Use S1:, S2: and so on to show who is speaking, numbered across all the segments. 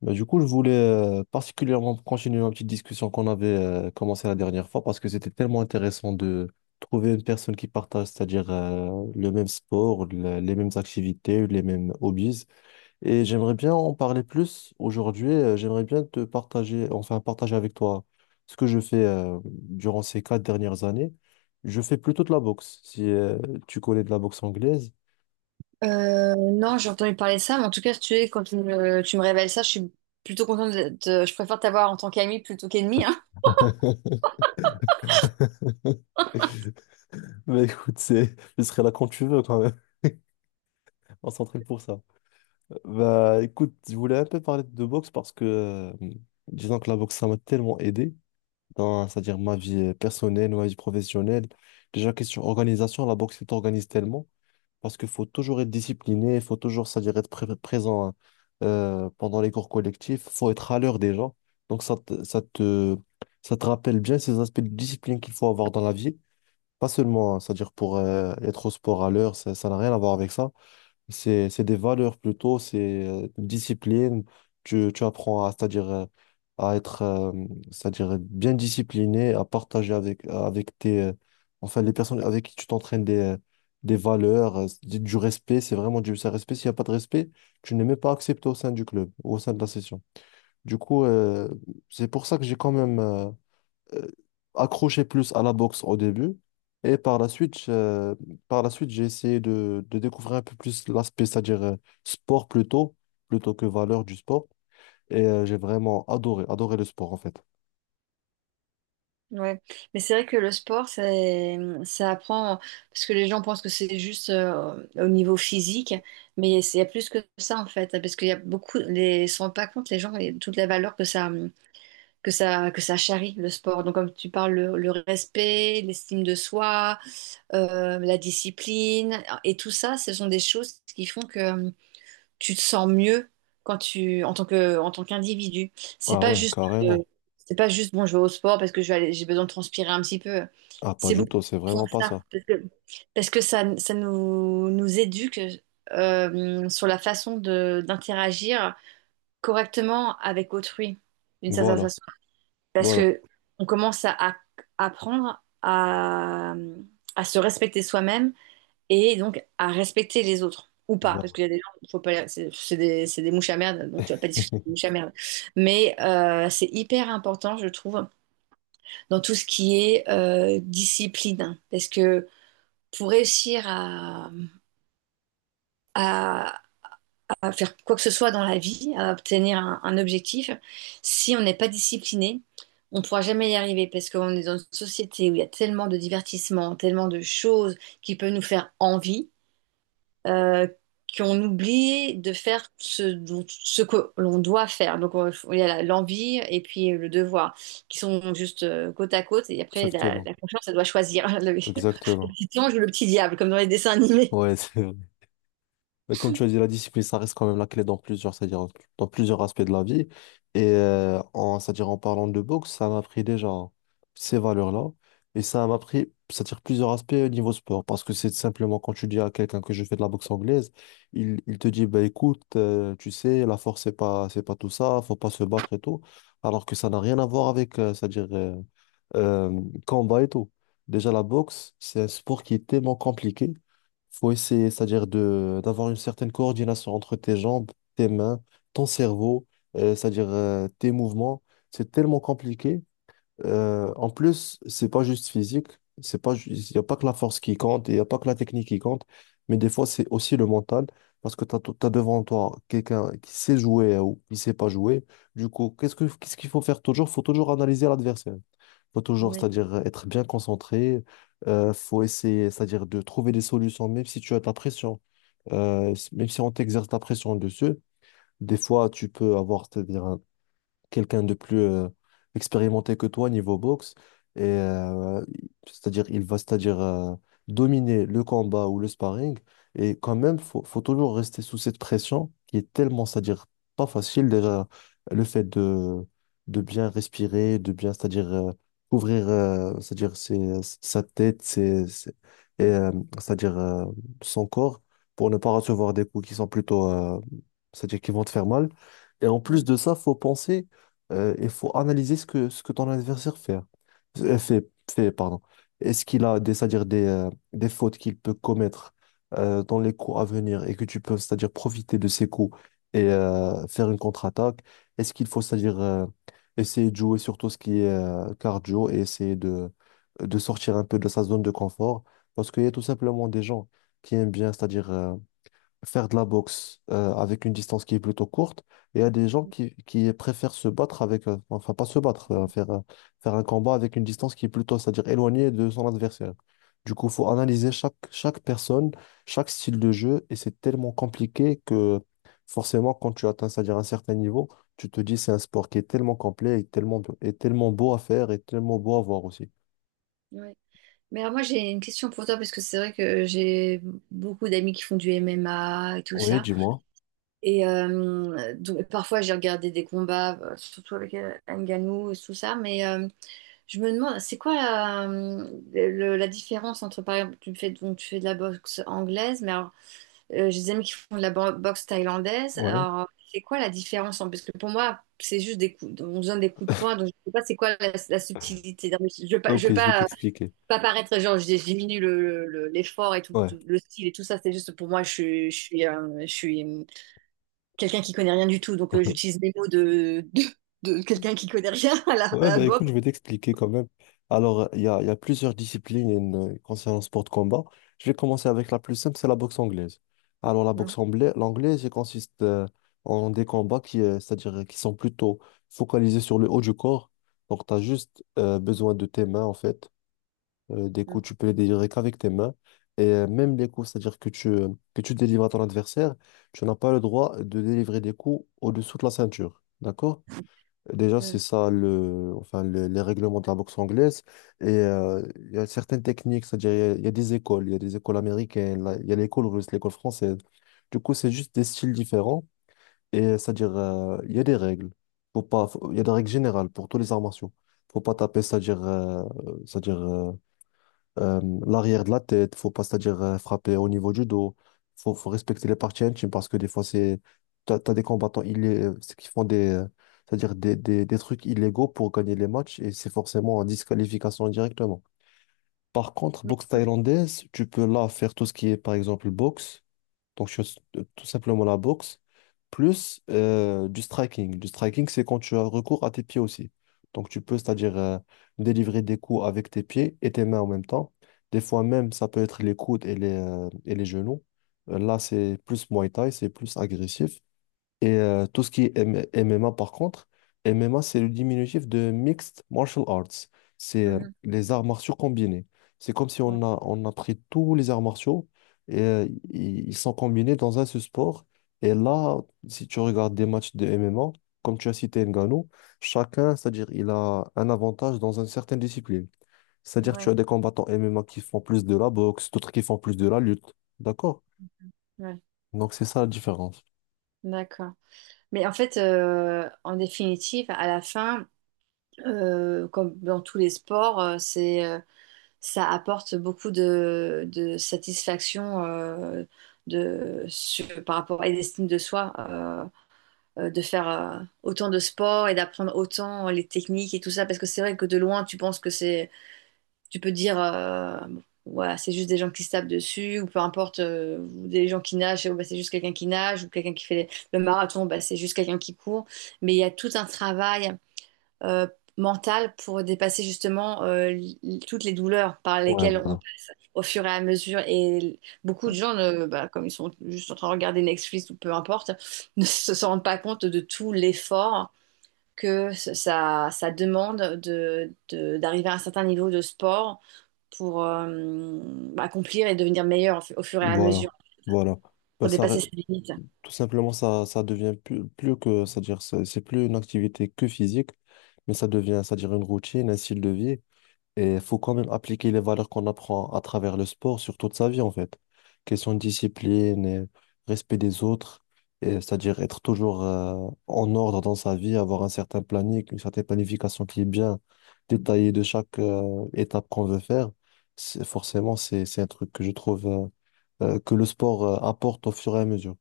S1: Bah, du coup, je voulais particulièrement continuer ma petite discussion qu'on avait commencée la dernière fois parce que c'était tellement intéressant de trouver une personne qui partage, c'est-à-dire le même sport, les mêmes activités, les mêmes hobbies. Et j'aimerais bien en parler plus aujourd'hui. J'aimerais bien te partager, enfin partager avec toi ce que je fais durant ces quatre dernières années. Je fais plutôt de la boxe, si tu connais de la boxe anglaise.
S2: Non, j'ai entendu parler de ça, mais en tout cas, si tu es, quand tu me révèles ça, je suis plutôt contente je préfère t'avoir en tant qu'ami plutôt qu'ennemi, hein.
S1: Bah écoute, je serai là quand tu veux quand même. On s'entraîne pour ça. Bah écoute, je voulais un peu parler de boxe parce que disons que la boxe, ça m'a tellement aidé dans, c'est-à-dire ma vie personnelle, ma vie professionnelle. Déjà, question organisation, la boxe, elle t'organise tellement parce qu'il faut toujours être discipliné, il faut toujours, c'est-à-dire être présent pendant les cours collectifs, il faut être à l'heure déjà. Donc ça te rappelle bien ces aspects de discipline qu'il faut avoir dans la vie. Pas seulement, hein, c'est-à-dire pour être au sport à l'heure, ça n'a rien à voir avec ça. C'est des valeurs plutôt, c'est une discipline. Tu apprends à, c'est-à-dire à être, c'est-à-dire bien discipliné, à partager avec tes, enfin les personnes avec qui tu t'entraînes des valeurs, du respect. C'est vraiment du c'est un respect. S'il n'y a pas de respect, tu n'es même pas accepté au sein du club, au sein de la session. Du coup, c'est pour ça que j'ai quand même, euh, accroché plus à la boxe au début. Et par la suite, j'ai essayé de découvrir un peu plus l'aspect, c'est-à-dire sport plutôt, plutôt que valeur du sport. Et j'ai vraiment adoré le sport en fait.
S2: Ouais. Mais c'est vrai que ça apprend, parce que les gens pensent que c'est juste au niveau physique, mais il y a plus que ça, en fait, parce qu'il y a beaucoup, les, ils se rendent pas compte, les gens, et toute la valeur que ça charrie, le sport. Donc, comme tu parles, le respect, l'estime de soi, la discipline, et tout ça, ce sont des choses qui font que tu te sens mieux quand tu en tant que en tant qu'individu. C'est
S1: Ah
S2: pas
S1: ouais,
S2: juste euh,
S1: carrément.
S2: c'est pas juste bon, je vais au sport parce que j'ai besoin de transpirer un petit peu.
S1: Ah, pas
S2: C'est
S1: du
S2: beaucoup plus
S1: tout, c'est
S2: profond
S1: vraiment
S2: que
S1: pas
S2: ça
S1: ça.
S2: parce que ça nous éduque sur la façon de d'interagir correctement avec autrui d'une certaine
S1: Voilà,
S2: façon parce
S1: voilà,
S2: que on commence apprendre à se respecter soi-même et donc à respecter les autres ou pas, parce
S1: voilà.
S2: qu'il y a des gens, faut pas, c'est des mouches à merde, donc tu vas pas discuter des mouches à merde. Mais c'est hyper important, je trouve, dans tout ce qui est discipline, parce que pour réussir à- à faire quoi que ce soit dans la vie, à obtenir un objectif, si on n'est pas discipliné, on ne pourra jamais y arriver, parce qu'on est dans une société où il y a tellement de divertissements, tellement de choses qui peuvent nous faire envie, euh, qu'on oublie de faire ce, dont- ce que l'on doit faire. Donc, il y a l'envie et puis le devoir, qui sont juste côte à côte. Et après,
S1: Exactement,
S2: la conscience, elle doit choisir le
S1: exactement.
S2: petit ange ou le petit diable, comme dans les dessins animés.
S1: Ouais, c'est mais comme tu as dit, la discipline, ça reste quand même la clé dans plusieurs, c'est-à-dire dans plusieurs aspects de la vie. Et en, c'est-à-dire en parlant de boxe, ça m'a pris déjà ces valeurs-là. Et ça m'a pris, c'est-à-dire plusieurs aspects au niveau sport. Parce que c'est simplement quand tu dis à quelqu'un que je fais de la boxe anglaise, il te dit, bah, écoute, tu sais, la force, c'est pas tout ça, faut pas se battre et tout. Alors que ça n'a rien à voir avec, c'est-à-dire euh, combat et tout. Déjà, la boxe, c'est un sport qui est tellement compliqué faut essayer, c'est-à-dire de d'avoir une certaine coordination entre tes jambes, tes mains, ton cerveau, c'est-à-dire tes mouvements. C'est tellement compliqué. En plus, c'est pas juste physique, c'est pas il n'y a pas que la force qui compte, il n'y a pas que la technique qui compte, mais des fois c'est aussi le mental parce que tu as, devant toi quelqu'un qui sait jouer ou qui sait pas jouer. Du coup, qu'est-ce qu'il faut faire toujours? Faut toujours analyser l'adversaire. Faut toujours,
S2: Ouais,
S1: c'est-à-dire être bien concentré. Faut essayer, c'est-à-dire de trouver des solutions, même si tu as de la pression. Même si on t'exerce de la pression dessus, des fois, tu peux avoir, c'est-à-dire quelqu'un de plus expérimenté que toi niveau boxe. Et c'est-à-dire, il va c'est-à-dire dominer le combat ou le sparring. Et quand même, faut toujours rester sous cette pression qui est tellement, c'est-à-dire pas facile. Déjà, le fait de bien respirer, de bien, c'est-à-dire couvrir, c'est-à-dire sa tête, et c'est-à-dire son corps pour ne pas recevoir des coups qui sont plutôt, c'est-à-dire qui vont te faire mal. Et en plus
S2: ouais,
S1: de ça, faut penser il faut analyser ce que ton adversaire fait, hein. Pardon. Est-ce qu'il a des, c'est-à-dire des fautes qu'il peut commettre dans les coups à venir et que tu peux, c'est-à-dire profiter de ces coups et faire une contre-attaque? Est-ce qu'il faut, c'est-à-dire essayer de jouer surtout ce qui est cardio et essayer de sortir un peu de sa zone de confort? Parce qu'il y a tout simplement des gens qui aiment bien, c'est-à-dire faire de la boxe avec une distance qui est plutôt courte. Et il y a des gens qui préfèrent se battre avec, enfin pas se battre, faire, faire un combat avec une distance qui est plutôt, c'est-à-dire éloignée de son adversaire. Du coup, il faut analyser chaque personne, chaque style de jeu, et c'est tellement compliqué que forcément, quand tu atteins, c'est-à-dire un certain niveau, tu te dis c'est un sport qui est tellement complet et tellement beau à faire et tellement beau à voir aussi.
S2: ouais. Mais alors moi j'ai une question pour toi, parce que c'est vrai que j'ai beaucoup d'amis qui font du MMA et tout
S1: Oui,
S2: ça.
S1: dis-moi.
S2: Et donc, parfois j'ai regardé des combats, surtout avec Ngannou et tout ça, mais je me demande, c'est quoi la différence entre, par exemple, tu fais de la boxe anglaise, mais alors, j'ai des amis qui font de la boxe thaïlandaise.
S1: Ouais.
S2: Alors, c'est quoi la différence, hein? Parce que pour moi, c'est juste des coups, on donne des coups de poing, donc je sais pas c'est quoi la subtilité. Non, mais je veux pas,
S1: Ok, je vais t'expliquer.
S2: pas paraître, genre, je diminue l'effort et tout,
S1: Ouais.
S2: le style et tout ça. C'est juste pour moi, je, suis- je suis, je suis quelqu'un qui connaît rien du tout, donc j'utilise les mots de quelqu'un qui connaît rien à à
S1: Ouais,
S2: la
S1: bah
S2: boxe.
S1: écoute, je vais t'expliquer quand même. Alors, il y a plusieurs disciplines concernant le sport de combat. Je vais commencer avec la plus simple, c'est la boxe anglaise. Alors, la boxe
S2: Mm,
S1: anglaise, l'anglaise, elle consiste en des combats qui, c'est-à-dire qui sont plutôt focalisés sur le haut du corps. Donc, tu as juste besoin de tes mains, en fait. Des coups, tu peux les délivrer qu'avec tes mains. Et même les coups, c'est-à-dire que que tu délivres à ton adversaire, tu n'as pas le droit de délivrer des coups au-dessous de la ceinture. D'accord? Déjà, c'est
S2: mm,
S1: ça le, enfin, les règlements de la boxe anglaise. Et il y a certaines techniques, c'est-à-dire il y a des écoles, il y a des écoles américaines, là, il y a l'école russe, l'école française. Du coup, c'est juste des styles différents. Et c'est-à-dire, il y a des règles. Faut pas, faut- Il y a des règles générales pour tous les arts martiaux. Faut pas taper, c'est-à-dire, c'est-à-dire euh, l'arrière de la tête, faut pas, c'est-à-dire frapper au niveau du dos. Faut respecter les parties intimes parce que des fois, t'as des combattants c'est qui font des, c'est-à-dire des trucs illégaux pour gagner les matchs et c'est forcément en disqualification directement. Par contre, boxe
S2: mm.
S1: thaïlandaise, tu peux là faire tout ce qui est, par exemple, boxe. Donc, je fais tout simplement la boxe, plus du striking. Du striking, c'est quand tu as recours à tes pieds aussi. Donc, tu peux, c'est-à-dire, délivrer des coups avec tes pieds et tes mains en même temps. Des fois même, ça peut être les coudes et et les genoux. Là, c'est plus Muay Thai, c'est plus agressif. Et tout ce qui est MMA, par contre, MMA, c'est le diminutif de Mixed Martial Arts. C'est
S2: Mhm.
S1: les arts martiaux combinés. C'est comme si
S2: Ouais,
S1: on a pris tous les arts martiaux et ils sont combinés dans un seul sport. Et là, si tu regardes des matchs de MMA, comme tu as cité Ngannou, chacun, c'est-à-dire, il a un avantage dans une certaine discipline. C'est-à-dire, tu
S2: ouais,
S1: as des combattants MMA qui font plus de la boxe, d'autres qui font plus de la lutte. D'accord?
S2: ouais.
S1: Donc, c'est ça la différence.
S2: D'accord. Mais en fait, en définitive, à la fin, comme dans tous les sports, ça apporte beaucoup de satisfaction, par rapport à l'estime de soi, de faire autant de sport et d'apprendre autant les techniques et tout ça, parce que c'est vrai que de loin, tu penses que c'est... Tu peux dire, bon, voilà, c'est juste des gens qui se tapent dessus, ou peu importe, ou des gens qui nagent, bah, c'est juste quelqu'un qui nage, ou quelqu'un qui fait le marathon, bah, c'est juste quelqu'un qui court. Mais il y a tout un travail euh, mental pour dépasser justement toutes les douleurs par
S1: Ouais,
S2: lesquelles on
S1: voilà.
S2: passe au fur et à mesure. Et beaucoup de gens, bah, comme ils sont juste en train de regarder Netflix ou peu importe, ne se rendent pas compte de tout l'effort ça demande d'arriver à un certain niveau de sport pour accomplir et devenir meilleur au au fur et à
S1: Voilà,
S2: mesure,
S1: voilà. Bah,
S2: pour
S1: ça,
S2: dépasser ses limites.
S1: tout simplement, ça devient plus, plus que, c'est-à-dire, c'est plus une activité que physique, mais ça devient, c'est-à-dire, une routine, un style de vie. Et il faut quand même appliquer les valeurs qu'on apprend à travers le sport sur toute sa vie, en fait. Question de discipline, et respect des autres, et c'est-à-dire être toujours en ordre dans sa vie, avoir un certain planning, une certaine planification qui est bien détaillée de chaque étape qu'on veut faire. Forcément, c'est un truc que je trouve. Que le sport apporte au fur et à mesure.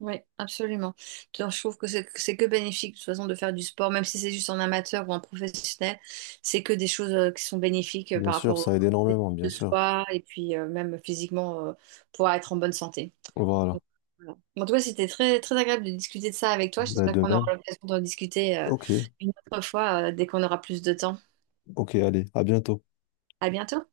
S2: Oui, absolument. Donc, je trouve que c'est que bénéfique de toute façon de faire du sport, même si c'est juste en amateur ou en professionnel, c'est que des choses qui sont bénéfiques
S1: Bien
S2: par
S1: sûr,
S2: rapport
S1: ça aide
S2: au
S1: énormément, bien
S2: de
S1: sûr.
S2: soi, et puis même physiquement, pour être en bonne santé.
S1: Voilà.
S2: Donc, voilà. En tout cas, c'était très, très agréable de discuter de ça avec toi.
S1: Ben,
S2: J'espère
S1: de
S2: qu'on
S1: même.
S2: aura l'occasion d'en discuter
S1: Ok,
S2: une autre fois, dès qu'on aura plus de temps.
S1: ok, allez, à bientôt.
S2: À bientôt.